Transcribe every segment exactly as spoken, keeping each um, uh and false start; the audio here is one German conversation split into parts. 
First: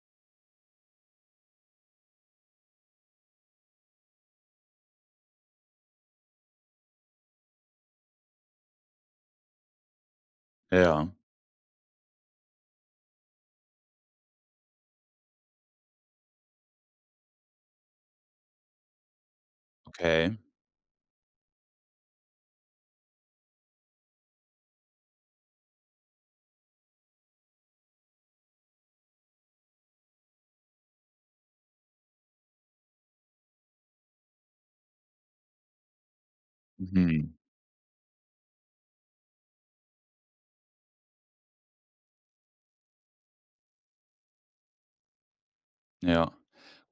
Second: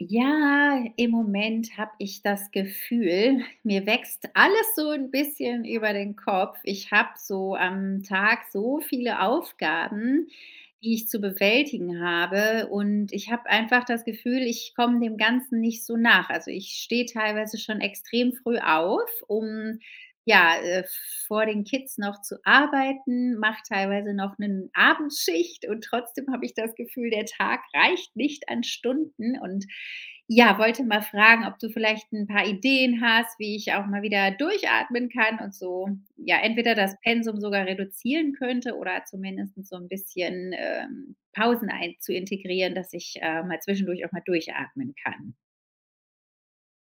Ja, im Moment habe ich das Gefühl, mir wächst alles so ein bisschen über den Kopf. Ich habe so am Tag so viele Aufgaben, die ich Ja, zu bewältigen habe und ich habe einfach das Gefühl, ich komme dem Ganzen nicht so nach. Also, ich stehe teilweise schon extrem früh auf, um okay. ja, äh, vor den Kids noch zu arbeiten, mache teilweise noch 'nen Abendschicht und trotzdem habe ich das Gefühl, der Tag reicht nicht an Stunden und ja, wollte mal fragen, ob du vielleicht ein paar Ideen hast, wie ich auch mal wieder durchatmen kann und so, ja, entweder das Mhm. Pensum sogar reduzieren könnte oder zumindest so ein bisschen, ähm, Pausen ein zu integrieren, dass ich, äh, mal zwischendurch auch mal durchatmen kann. Ja.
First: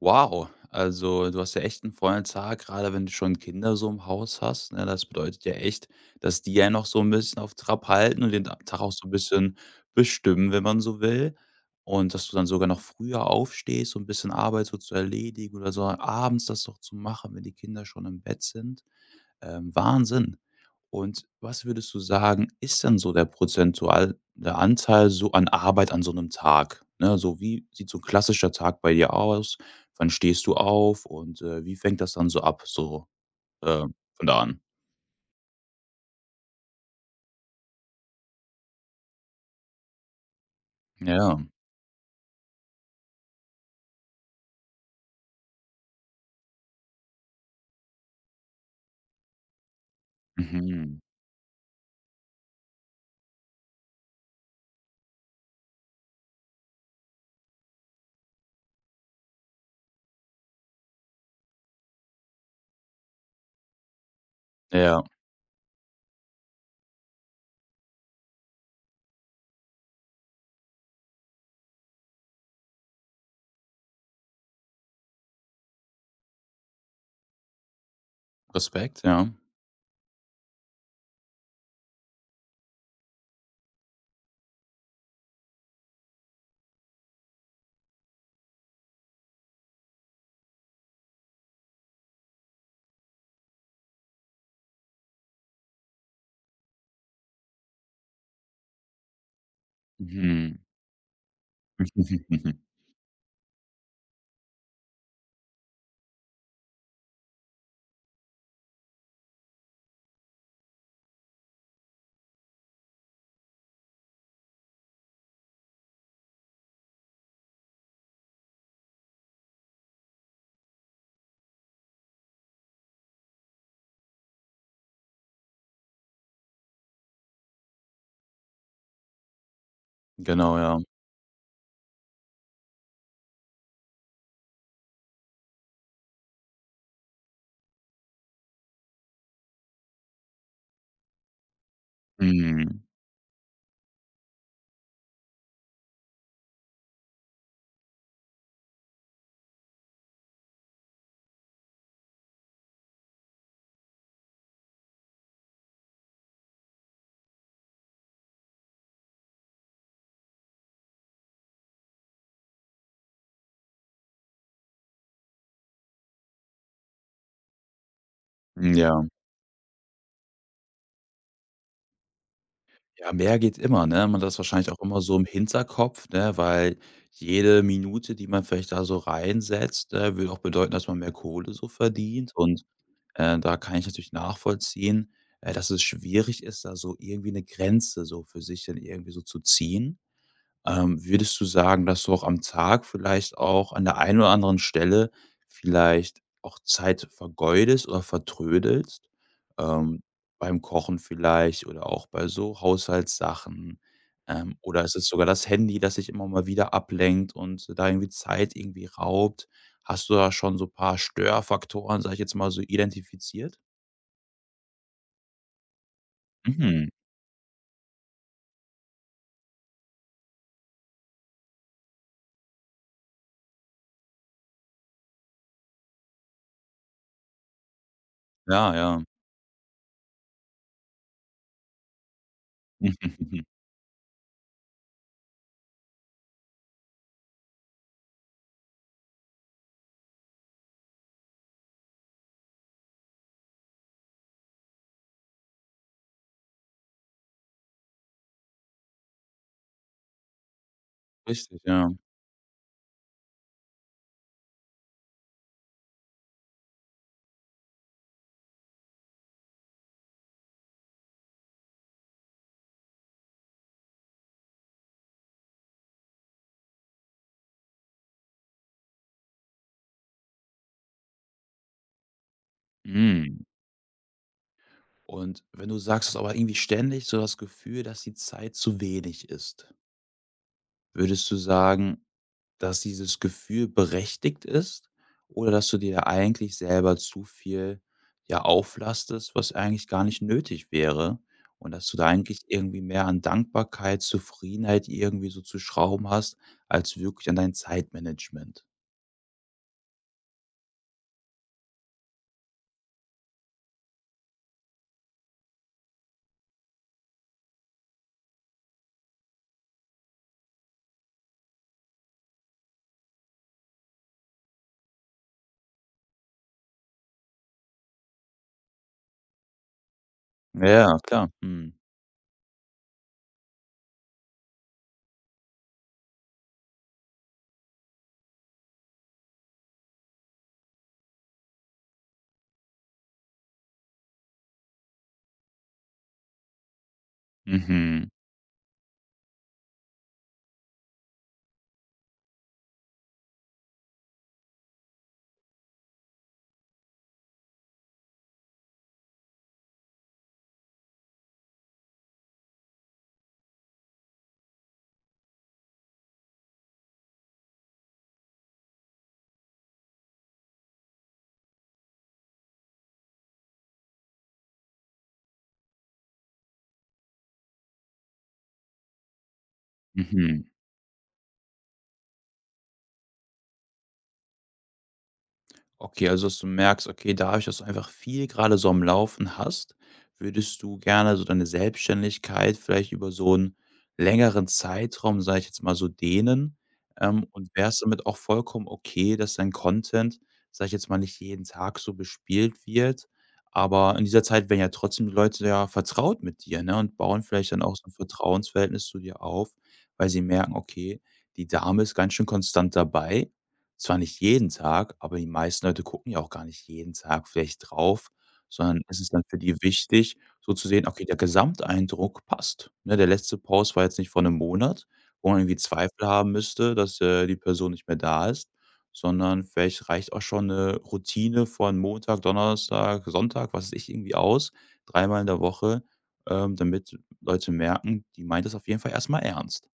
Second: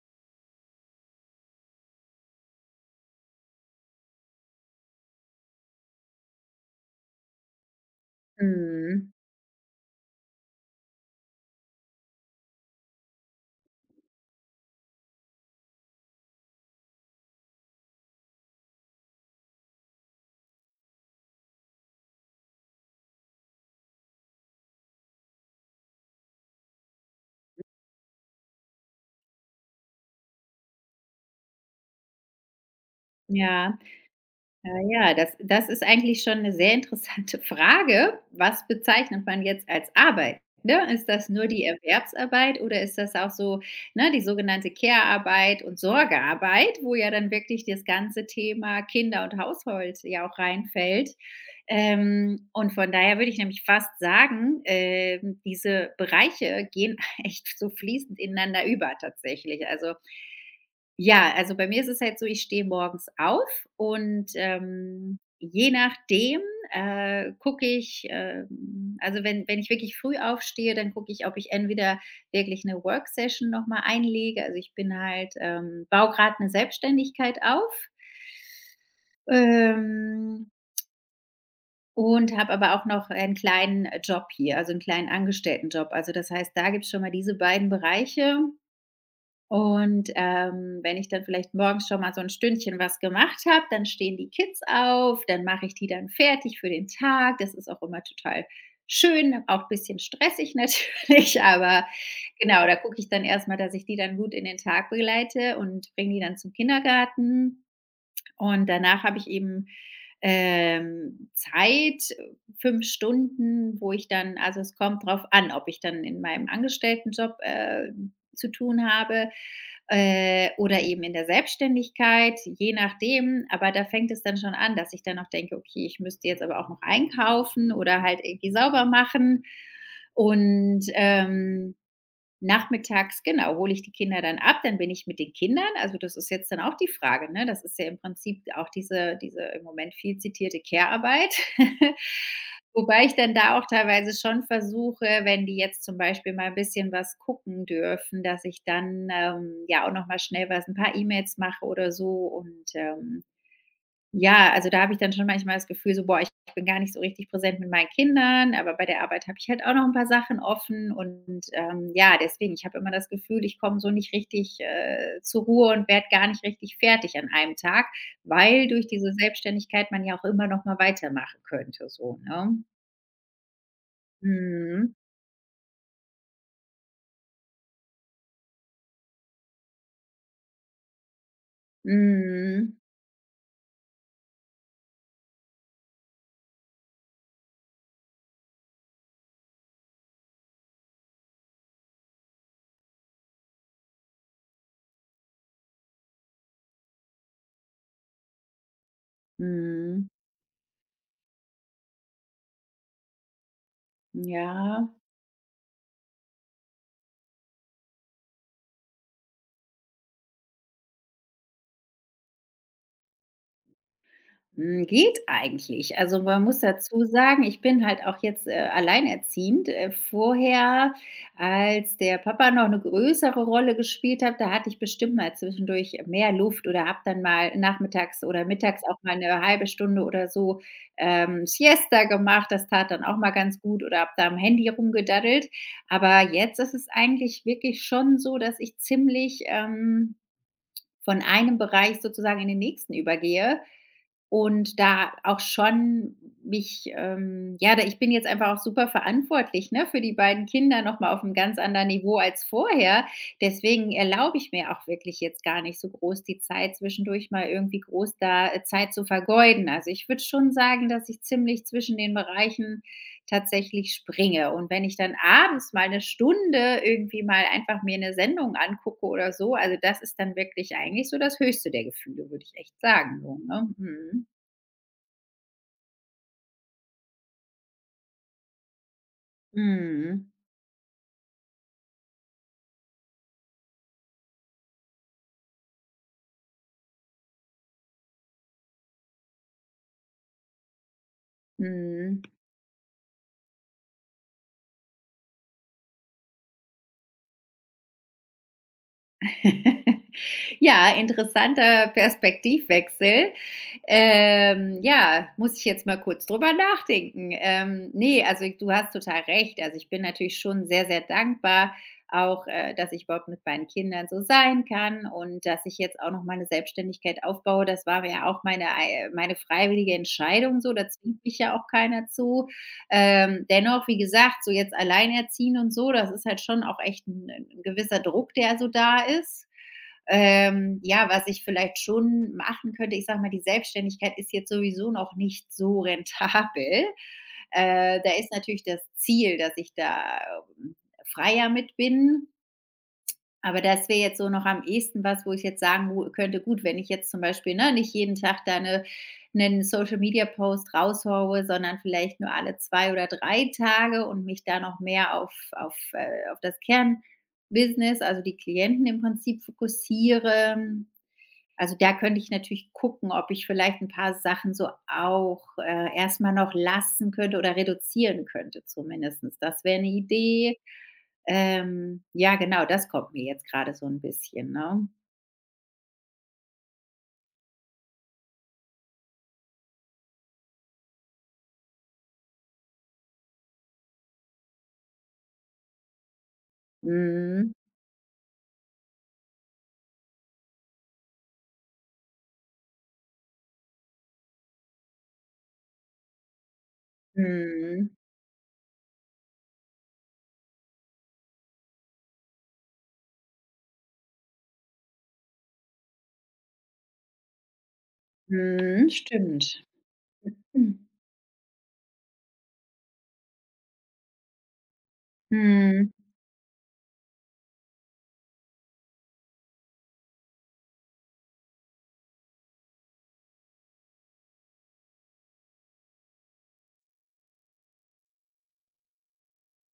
Wow, also du hast ja echt einen vollen Tag, gerade wenn du schon Kinder so im Haus hast, ne? Das bedeutet ja echt, dass die ja noch so ein bisschen auf Trab halten und den Ta Tag auch so ein Mhm. bisschen bestimmen, wenn man so will. Und dass du dann sogar noch früher aufstehst, so ein bisschen Arbeit so zu erledigen oder so abends das doch zu machen, wenn die Kinder schon im Bett sind. Ähm, Wahnsinn. Und was würdest du sagen, ist denn so der prozentuale Anteil so an Arbeit an so einem Tag? Ne, so wie sieht so ein klassischer Tag bei dir aus? Wann stehst du auf und, äh, wie fängt das dann so ab, so, Ja. äh, von da an? Ja, ja, das das ist eigentlich schon eine sehr interessante Frage. Was bezeichnet man jetzt als Arbeit, ne? Ist das Ja. nur die Erwerbsarbeit oder ist das auch so, ne, die sogenannte Care-Arbeit und Sorgearbeit, wo ja dann wirklich das ganze Thema Kinder und Haushalt ja auch Mhm. reinfällt. Ähm, und von daher würde ich nämlich fast sagen, ähm, diese Bereiche gehen echt so fließend ineinander über tatsächlich. Also ja, also bei mir ist es halt so, ich stehe morgens auf und, Ja. ähm, je nachdem, äh, gucke ich, ähm also wenn wenn ich wirklich früh aufstehe, dann gucke ich, ob ich entweder wirklich eine Work Session noch mal einlege. Also, ich bin halt ähm, baue gerade eine Selbstständigkeit auf, Respekt, ja. ähm, und habe aber auch noch einen kleinen Job hier, also einen kleinen Angestelltenjob. Also, das heißt, da gibt's schon mal diese beiden Bereiche. Und, ähm, wenn ich dann vielleicht morgens schon mal so ein Stündchen was gemacht habe, dann stehen die Kids auf, dann mache ich die dann fertig für den Tag. Das ist auch immer total schön, auch ein bisschen stressig Mhm. natürlich, aber genau, da gucke ich dann erstmal, dass ich die dann gut in den Tag begleite und bringe die dann zum Kindergarten. Und danach habe ich eben, ähm, Zeit, fünf Stunden, wo ich dann also, es kommt drauf an, ob ich dann in meinem Angestelltenjob, äh, zu tun habe, äh, oder eben in der Selbstständigkeit, je nachdem. Aber da fängt es dann schon an, dass ich dann noch denke: „Okay, ich müsste jetzt aber auch noch einkaufen oder halt irgendwie sauber machen.“ Genau, ja. Und, ähm Nachmittags, genau, hole ich die Kinder dann ab, dann bin ich mit den Kindern. Also, das ist jetzt dann auch die Frage, ne? Das ist ja im Prinzip auch diese diese im Moment viel zitierte Care-Arbeit. Mhm. Wobei ich dann da auch teilweise schon versuche, wenn die jetzt zum Beispiel mal ein bisschen was gucken dürfen, dass ich dann, ähm, ja auch noch mal schnell was ein paar E-Mails mache oder so und, ähm ja, also da habe ich dann schon manchmal das Gefühl so: „Boah, ich bin gar nicht so richtig präsent mit meinen Kindern, aber bei der Arbeit habe ich halt auch noch ein paar Sachen offen.“ Und, ähm, ja, deswegen, ich habe immer das Gefühl, ich komme so nicht richtig, äh, zur Ruhe und werde gar nicht richtig fertig an einem Tag, weil durch Ja. diese Selbstständigkeit man ja auch immer noch mal weitermachen könnte so, ne? Ja, mehr geht immer, ne? Man hat das wahrscheinlich auch Mhm. immer so im Hinterkopf, ne, weil jede Minute, die man vielleicht da so reinsetzt, äh, würde auch bedeuten, dass man mehr Kohle so verdient. Und, Mhm. äh, da kann ich natürlich nachvollziehen, äh, dass es schwierig ist, da so irgendwie eine Grenze so für sich dann irgendwie so zu ziehen. Ähm, würdest du sagen, dass du auch am Tag vielleicht auch an der einen oder anderen Stelle vielleicht auch Zeit vergeudest oder vertrödelst? Ähm, Mhm. Beim Kochen vielleicht oder auch bei so Haushaltssachen? Ähm, oder Ja. ist es sogar das Handy, das dich immer mal wieder ablenkt und da irgendwie Zeit irgendwie raubt? Hast du da schon so ein paar Störfaktoren, sag ich jetzt mal so, identifiziert? Hm, geht eigentlich. Also, man muss Mhm. dazu sagen, ich bin halt auch jetzt, äh, alleinerziehend. Äh, vorher, als der Papa noch eine größere Rolle gespielt hat, da hatte ich bestimmt mal zwischendurch mehr Luft oder habe dann mal nachmittags oder Ja, mittags auch ja. mal eine halbe Stunde oder so, ähm, Siesta gemacht. Das tat dann auch mal ganz gut oder habe da am Handy rumgedaddelt. Aber jetzt ist es eigentlich wirklich schon so, dass ich ziemlich, ähm, von einem Bereich sozusagen in den nächsten übergehe und da auch schon mich ähm, ja, da ich bin jetzt einfach auch super verantwortlich, ne, für die beiden Kinder noch mal auf einem ganz Richtig, anderen ja. Niveau als vorher. Deswegen erlaube ich mir auch wirklich jetzt gar nicht so groß die Zeit zwischendurch mal irgendwie groß da, äh, Zeit zu vergeuden. Also, ich würde schon sagen, dass ich ziemlich zwischen den Bereichen tatsächlich springe. Und wenn ich dann abends mal eine Stunde irgendwie mal einfach mir eine Sendung angucke oder so, also, das ist dann wirklich eigentlich so das höchste der Gefühle, würde ich echt sagen so, Mhm. ne? Mhm. Und wenn du sagst, du aber irgendwie ständig so das Gefühl, dass die Zeit zu wenig ist, Mhm. würdest du sagen, dass dieses Gefühl berechtigt ist oder dass du dir da eigentlich selber zu viel, ja, auflastest, was eigentlich gar nicht nötig wäre und dass du da Mhm. eigentlich irgendwie mehr an Dankbarkeit, Zufriedenheit irgendwie so zu schrauben hast, als wirklich an dein Zeitmanagement? Ja, interessanter Perspektivwechsel. Ähm, ja, muss ich jetzt mal kurz drüber nachdenken. Ähm, ne, also du hast total recht. Also, ich bin natürlich schon sehr, sehr dankbar auch, äh, dass ich überhaupt mit meinen Kindern so sein kann und dass ich jetzt auch noch mal 'ne Selbstständigkeit aufbaue. Das war ja auch meine ei meine freiwillige Entscheidung so, da Ja, zwingt klar. mich ja auch Mhm. keiner zu. Ähm, dennoch, wie gesagt, so jetzt alleinerziehen und so, das ist halt schon auch echt ein, ein gewisser Druck, der so da ist. Ähm, ja, was ich vielleicht schon machen könnte, ich sage mal, die Selbstständigkeit ist jetzt sowieso noch nicht so rentabel. Äh, Mhm. Da ist natürlich das Ziel, dass ich da ähm, freier mit bin. Aber das wäre jetzt so noch am ehesten was, wo ich jetzt sagen wo könnte: „Gut, wenn ich jetzt zum Beispiel, ne, nicht jeden Tag da eine 'nen Social-Media-Post raushaue, sondern vielleicht nur alle zwei oder drei Tage und mich da noch mehr auf auf, äh auf das Kernbusiness, also die Klienten im Prinzip fokussiere.“ Also, da könnte ich natürlich gucken, ob ich vielleicht ein paar Sachen so auch, äh, erst mal noch lassen könnte oder reduzieren könnte zumindestens. Das wäre eine Mhm. Idee. Ähm, ja, genau, das kommt mir jetzt gerade so 'n bisschen, ne? Okay, also dass du merkst, okay, dadurch, dass du einfach viel gerade so am Laufen hast, würdest du gerne so deine Selbstständigkeit vielleicht über so einen längeren Zeitraum, sage ich jetzt mal so, dehnen, ähm, und Mhm. wärst damit auch vollkommen okay, dass dein Content, sage ich jetzt mal, nicht jeden Tag so bespielt wird, aber in dieser Zeit werden ja trotzdem die Leute ja vertraut mit dir, ne, und bauen vielleicht dann auch so Mhm. ein Vertrauensverhältnis zu dir auf, weil sie merken: „Okay, die Dame ist ganz schön konstant dabei zwar nicht jeden Tag, aber die meisten Leute gucken ja auch gar nicht jeden Tag vielleicht drauf, sondern Mhm. es ist dann für die Stimmt. wichtig, so zu Mhm. sehen: „Okay, der Gesamteindruck passt.“ Ne, der letzte Post war jetzt nicht vor einem Monat, wo man irgendwie Mhm. Zweifel haben müsste, dass, äh, die Person nicht mehr da ist, sondern vielleicht reicht auch schon eine Routine von Montag, Donnerstag, Sonntag, was weiß ich, irgendwie aus, dreimal in der Woche, ähm, damit Leute merken, die meint das auf jeden Fall erstmal ernst.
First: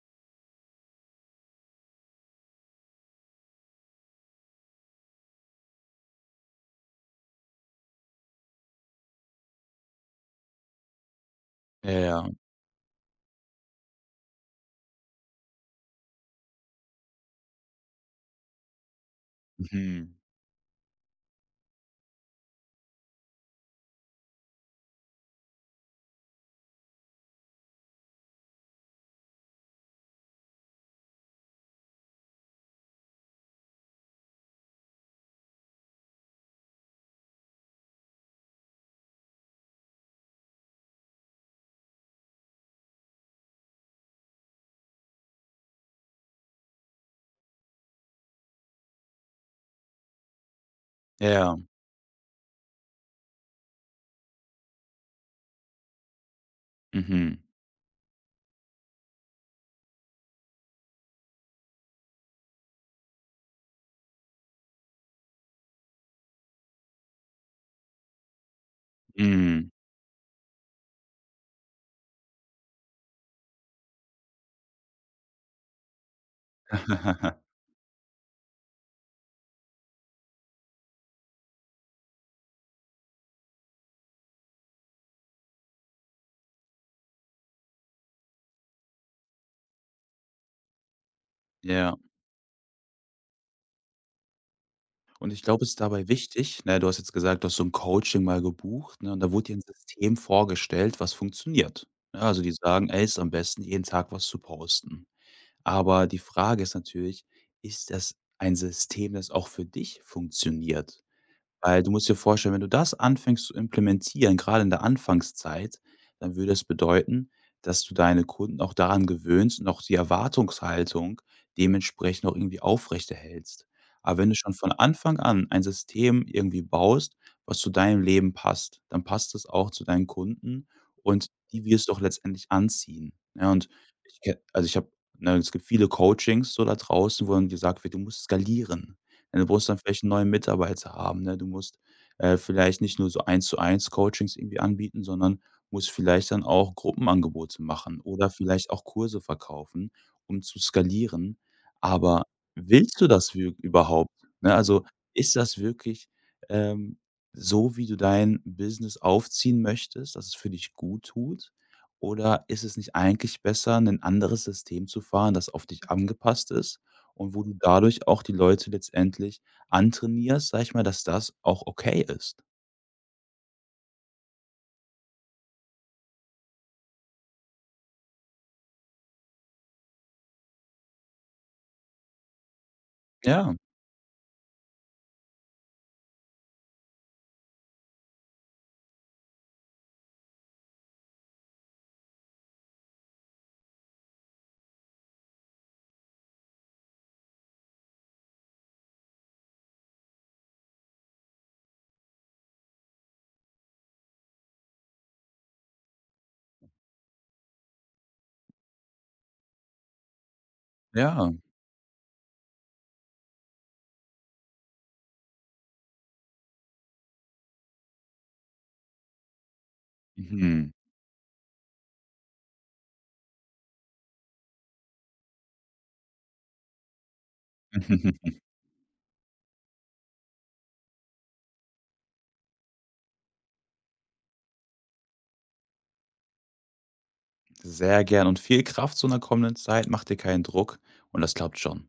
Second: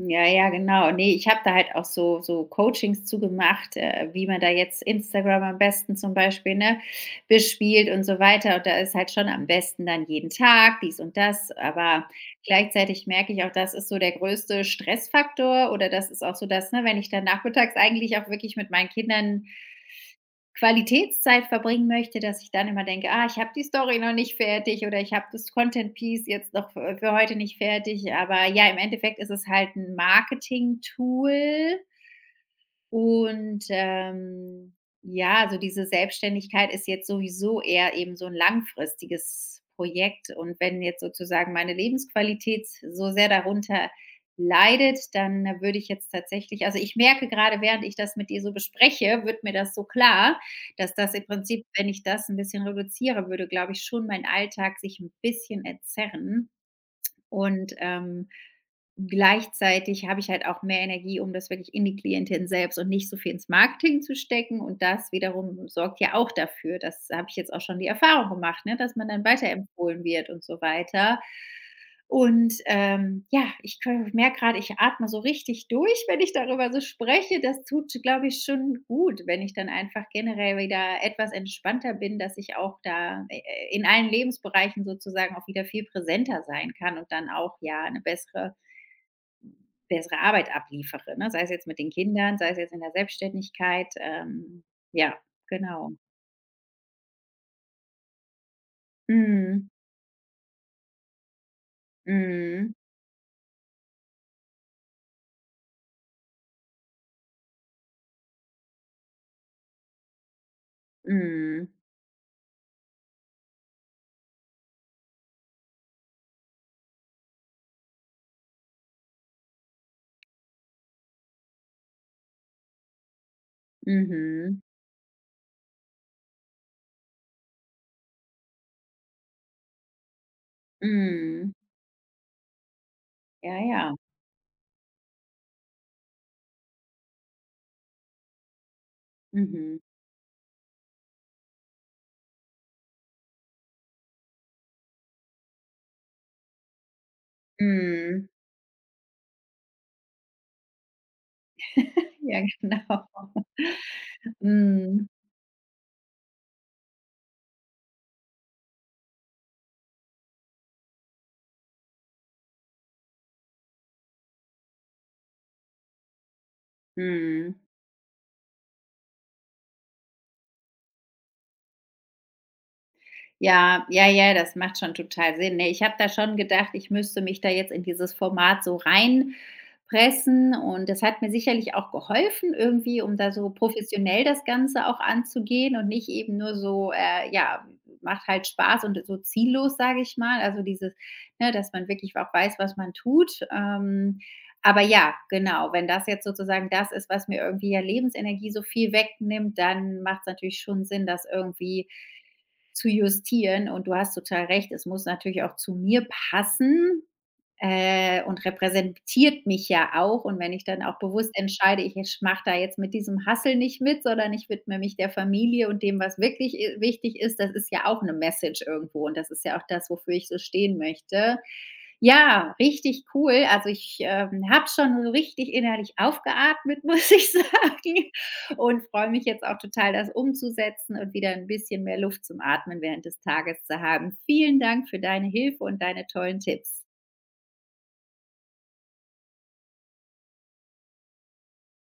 Ja, ja, genau. Ne, ich habe da halt auch so so Coachings zu gemacht, äh, wie man da jetzt Instagram am besten zum Beispiel, ne, bespielt und so weiter. Und da ist halt schon am besten dann jeden Tag dies und das. Ja, Aber ja. gleichzeitig merke ich auch, das ist so der größte Stressfaktor oder das ist auch so das, ne, wenn ich dann nachmittags eigentlich auch wirklich mit meinen Kindern Mhm. Qualitätszeit verbringen möchte, dass ich dann immer denke: „Ah, ich habe die Story noch nicht fertig“ oder „Ich habe das Content Piece jetzt noch für für heute nicht fertig.“ Aber ja, im Endeffekt ist es halt ein Marketing-Tool, und, ähm, ja, also diese Selbstständigkeit ist jetzt sowieso eher eben so ein langfristiges Projekt. Und wenn jetzt sozusagen meine Lebensqualität so sehr darunter leidet, dann äh, würde ich jetzt tatsächlich also, ich merke gerade, während ich das mit dir so bespreche, wird mir das so klar, dass das im Ja, ja. Prinzip, wenn ich das ein bisschen reduziere, würde, glaube ich, schon mein Alltag sich ein bisschen entzerren. Mhm. Und, ähm, gleichzeitig habe ich halt auch mehr Energie, um das wirklich in die Klientin selbst und nicht so viel ins Marketing zu stecken. Und das wiederum sorgt ja auch dafür, das habe ich jetzt auch schon die Erfahrung gemacht, ne, dass man dann Mhm. weiterempfohlen wird und so weiter. Und, ähm, ja, ich merke gerade, ich atme so richtig durch, wenn ich darüber so spreche. Das tut, glaube ich, schon gut, wenn ich dann einfach generell wieder etwas entspannter bin, dass ich auch da, äh, in allen Lebensbereichen sozusagen auch wieder viel präsenter sein kann und dann auch, ja, eine bessere bessere Arbeit abliefere, ne? Sei es jetzt mit den Ja, Kindern, sei es jetzt in der Selbstständigkeit, ähm, ja, und ich glaube, es ist genau. dabei wichtig, ne, du hast jetzt gesagt, du hast so ein Coaching mal gebucht, ne, und da wurde dir ein Mhm. System vorgestellt, was funktioniert. Ja, also, die Mhm. sagen: „Ey, ist am besten, jeden Tag was zu posten.“ Aber die Frage ist natürlich, ist das ein System, das auch für dich funktioniert? Mhm. Weil du musst dir vorstellen, wenn du das anfängst zu implementieren, gerade in der Anfangszeit, dann würde es bedeuten, dass du deine Kunden auch daran gewöhnst und auch die Erwartungshaltung dementsprechend auch irgendwie aufrechterhältst. Aber wenn du schon Mhm. von Anfang an ein System irgendwie baust, was zu deinem Leben passt, dann passt es auch zu deinen Kunden und Mhm. die wirst du auch letztendlich anziehen, ja? Ja, Und ja. ich ke also, ich habe, ne, es gibt viele Coachings so da draußen, wo dann gesagt wird: „Du musst skalieren.“ Denn du musst dann Mhm. vielleicht 'n neuen Mitarbeiter haben, ne? Du musst, äh, vielleicht nicht nur so Eins-zu-eins Coachings irgendwie anbieten, sondern musst vielleicht dann auch Gruppenangebote machen Mhm. oder vielleicht auch Kurse verkaufen, um zu skalieren. Aber Ja, genau. willst du das wirk überhaupt, ne? Also, Mhm. ist das wirklich, ähm, so, wie du dein Business aufziehen möchtest, dass es für dich gut tut? Oder ist es nicht eigentlich besser, ein anderes System zu fahren, das auf dich angepasst ist? Und wo du Mhm. dadurch auch die Leute letztendlich antrainierst, sage ich mal, dass das auch okay ist. Ja, ja, ja, das macht schon total Sinn. Ne, ich habe da schon gedacht, ich müsste mich da jetzt in dieses Format so reinpressen und das hat mir sicherlich auch geholfen irgendwie, um da so Ja, professionell das Ganze auch anzugehen und nicht eben nur so, äh, ja, macht halt Spaß und so ziellos, sage ich mal. Also dieses, ne, dass man wirklich auch weiß, was man tut. Ähm, aber ja, genau, wenn das jetzt sozusagen das ist, was mir irgendwie ja Lebensenergie so viel wegnimmt, dann macht es natürlich schon Sinn, das irgendwie zu justieren. Und du hast total recht, es muss natürlich auch zu mir passen, äh, und repräsentiert mich ja auch. Und wenn ich dann auch ja. bewusst entscheide, ich mache da jetzt mit diesem Hustle nicht mit, sondern ich widme mich der Familie und dem, was wirklich i wichtig ist, das ist ja auch eine Message irgendwo und das ist ja auch das, wofür ich so Mhm. stehen möchte. Ja, richtig cool. Also, ich, ähm, habe schon so richtig innerlich aufgeatmet, muss ich sagen, und freue mich jetzt auch total, das umzusetzen und wieder ein bisschen mehr Luft zum Atmen während des Tages zu haben. Vielen Dank für deine Hilfe und deine tollen Tipps. Sehr gern und viel Kraft zu 'ner kommenden Zeit. Mach dir keinen Druck und das klappt schon.